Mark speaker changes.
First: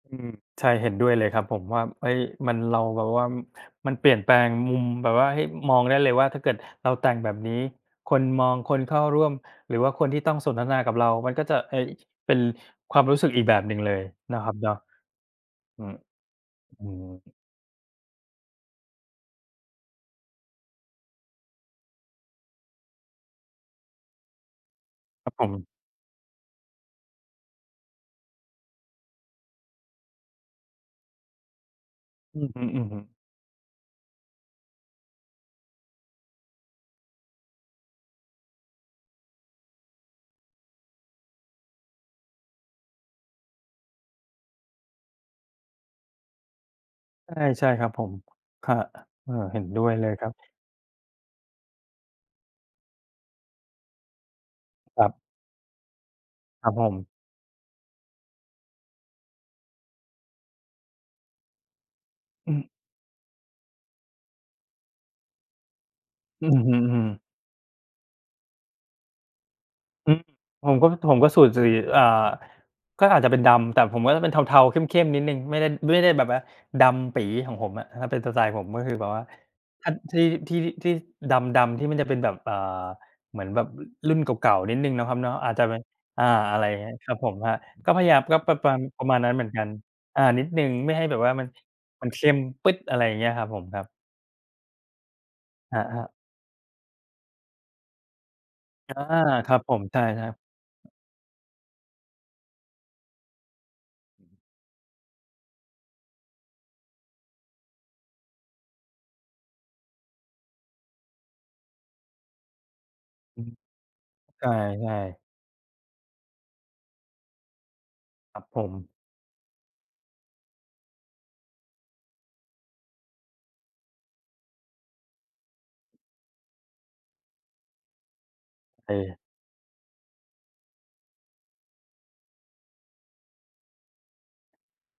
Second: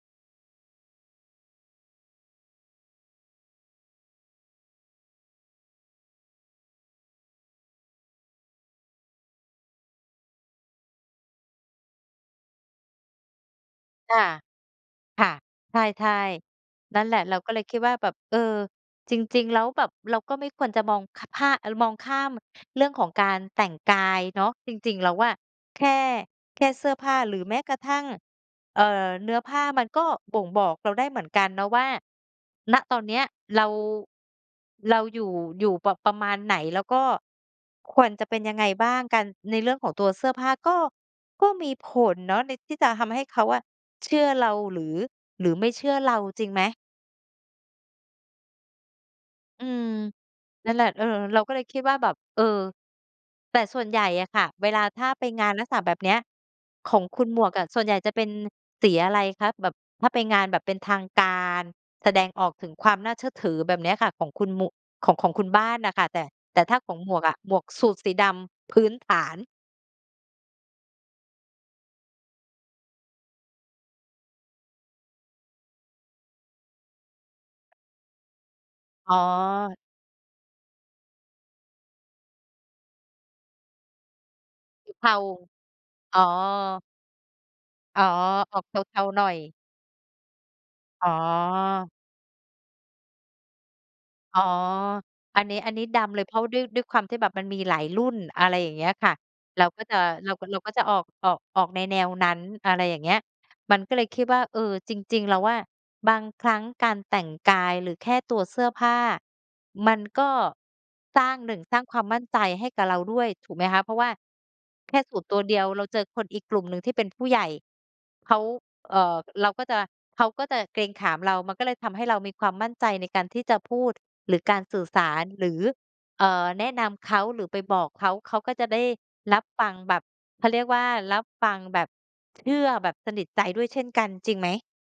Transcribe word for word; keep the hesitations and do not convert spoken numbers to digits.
Speaker 1: อืม ใช่ เห็นด้วยเลยครับ ผมว่า เฮ้ย มัน เราแบบว่า มันเปลี่ยนแปลงมุมแบบว่าให้มองได้เลยว่า ถ้าเกิดเราแต่งแบบนี้ คนมอง คนเข้าร่วม หรือว่าคนที่ต้องสนทนากับเรา มันก็จะ เฮ้ย เป็นความรู้สึกอีกแบบหนึ่งเลย
Speaker 2: ค่ะ
Speaker 1: เนาะครับเนาะ
Speaker 2: ค่ะ ใ
Speaker 1: อืม
Speaker 2: ช่
Speaker 1: อื
Speaker 2: ๆ นั่นแหละ เ
Speaker 1: ม
Speaker 2: ราก็เลยคิดว่าแบบ เออ จริง ๆ แล้วแบบเราก็ไม่ควรจะมอง ค ผ้า มองข้ามเรื่องของการแต่งกายเนาะ จริง ๆ แล้ว
Speaker 1: ค
Speaker 2: อ
Speaker 1: รับ
Speaker 2: ะ
Speaker 1: ผม
Speaker 2: แค่ แค่เสื้อผ้าหรือแม้กระทั่ง เอ่อ เนื้อผ้ามันก็บ่งบอกเราได้เหมือนกันเนาะว่า
Speaker 1: อือ
Speaker 2: ณ
Speaker 1: ฮ
Speaker 2: ตอ
Speaker 1: ึ ๆ
Speaker 2: นเนี้ยเรา เราอยู่ อยู่ประ ประมาณไหน แล้วก็ควรจะเป็นยังไงบ้างกัน ในเรื่องของตัวเสื้อผ้าก็ ก็มีผลเนาะ ใน ที่จะทำให้เขาอะเชื่อเราหรือ หรือไม่เชื่อเรา จริงไหม?
Speaker 1: ใช่ ใช่ครับผม ครับ เออ เห็
Speaker 2: อื
Speaker 1: นด้
Speaker 2: ม
Speaker 1: วยเลยครับ
Speaker 2: นั่นแหละ เออ เราก็เลยคิดว่าแบบ เออ แต่ส่วนใหญ่อะค่ะ เวลาถ
Speaker 1: ค
Speaker 2: ้
Speaker 1: ร
Speaker 2: า
Speaker 1: ับ
Speaker 2: ไปงานลักษณะแบบเนี้ย
Speaker 1: ครับผ
Speaker 2: ขอ
Speaker 1: ม
Speaker 2: งคุณหมวกอะ ส่วนใหญ่จะเป็นสีอะไรคะ? แบบถ้าไปงานแบบเป็นทางการ แสดงออ
Speaker 1: อื
Speaker 2: ก
Speaker 1: ม
Speaker 2: ถึงความน่าเชื่อถือแบบเนี้ยค่ะ ของคุณหมุ ของ ของคุณบ้านน่ะค่ะ แต่
Speaker 1: อื
Speaker 2: แ
Speaker 1: อ
Speaker 2: ต่
Speaker 1: ฮ
Speaker 2: ถ้
Speaker 1: ึ
Speaker 2: าข
Speaker 1: อ
Speaker 2: อง
Speaker 1: ื
Speaker 2: หมว
Speaker 1: อ
Speaker 2: กอะ หมวกสูทสีดำพื้นฐาน
Speaker 1: อืม ผมก็ ผมก็สูทสี อ่า ก็อาจจะเป็นดำ แต่ผมก็จะเป็นเทา ๆ เข้ม ๆ นิดหนึ่ง ไม่ได้ ไม่ได้แบบว่าดำปี๋ของผมอะ ถ้าเป็นสไตล์ผมก็คือแบ
Speaker 2: อ
Speaker 1: บ
Speaker 2: ๋
Speaker 1: ว่า
Speaker 2: อ
Speaker 1: ท ที่ ที่ ที่ดำ ๆ ที่มันจะเป็นแบบ อ่า เหมือนแบบรุ่นเก่า ๆ นิดหน
Speaker 2: ส
Speaker 1: ึ่
Speaker 2: ี
Speaker 1: งเน
Speaker 2: เ
Speaker 1: า
Speaker 2: ท
Speaker 1: ะคร
Speaker 2: า
Speaker 1: ับเนาะ อาจจะเป็น
Speaker 2: อ๋
Speaker 1: อ
Speaker 2: อ
Speaker 1: ่า อะไรเงี้ย ครับผมครับ ก็
Speaker 2: อ
Speaker 1: พ
Speaker 2: ๋อ
Speaker 1: ยายาม ก็ประ
Speaker 2: ออก
Speaker 1: ประ
Speaker 2: เ
Speaker 1: มาณ
Speaker 2: ท
Speaker 1: ป
Speaker 2: า
Speaker 1: ระม
Speaker 2: ๆ
Speaker 1: าณ
Speaker 2: หน่
Speaker 1: นั
Speaker 2: อ
Speaker 1: ้นเหมือ
Speaker 2: ย
Speaker 1: นกัน อ่า นิดหนึ่งไม่ให้
Speaker 2: อ๋อ
Speaker 1: แบบว่ามัน มันเข้มปึ๊ด อะไรอย่างเงี้ย ครับผมครับ
Speaker 2: อ๋อ อันนี้ อัน
Speaker 1: อ
Speaker 2: นี
Speaker 1: ะ
Speaker 2: ้
Speaker 1: ฮ
Speaker 2: ด
Speaker 1: ะ
Speaker 2: ำเลย เพราะด้วย ด้วยความที่แบบมันมีหลายรุ่น อะไรอย่างเงี้ย
Speaker 1: อา
Speaker 2: ค่ะ
Speaker 1: ครั
Speaker 2: เ
Speaker 1: บ
Speaker 2: รา
Speaker 1: ผ
Speaker 2: ก็
Speaker 1: ม
Speaker 2: จะ
Speaker 1: ใช่คร
Speaker 2: เ
Speaker 1: ั
Speaker 2: รา
Speaker 1: บ
Speaker 2: ก็ เราก็จะออก ออก ออกในแนวนั้น อะไรอย่างเงี้ย มันก็เลยคิดว่า เออ จริง ๆ แล้วอะ บางครั้งการแต่งกายหรือแค่ตัวเสื้อผ้า มันก็สร้าง หนึ่ง สร้างความมั่นใจให้กับเราด้วย
Speaker 1: อื
Speaker 2: ถ
Speaker 1: ม
Speaker 2: ูกไหมคะ เพราะว่า
Speaker 1: ใช
Speaker 2: แค
Speaker 1: ่
Speaker 2: ่สู
Speaker 1: ๆ
Speaker 2: ทตัวเดียวเราเจอคนอีกกลุ่มหนึ่งที่เป็นผู้ใหญ่ เข
Speaker 1: คร
Speaker 2: า
Speaker 1: ับผม
Speaker 2: เอ่อ เราก็จะ เขาก็จะเกรงขามเรา มันก็เลยทำให้เรามีความมั่นใจในการที่จะพูด หรือการสื่อสาร หรือ เอ่อ แนะนำเขา หรือไปบอกเขา เขาก็จะได้
Speaker 1: ใช่
Speaker 2: รับฟังแบบ เขาเรียกว่า รับฟังแบบเชื่อแบบสนิทใจด้วยเช่นกัน จริงไหม?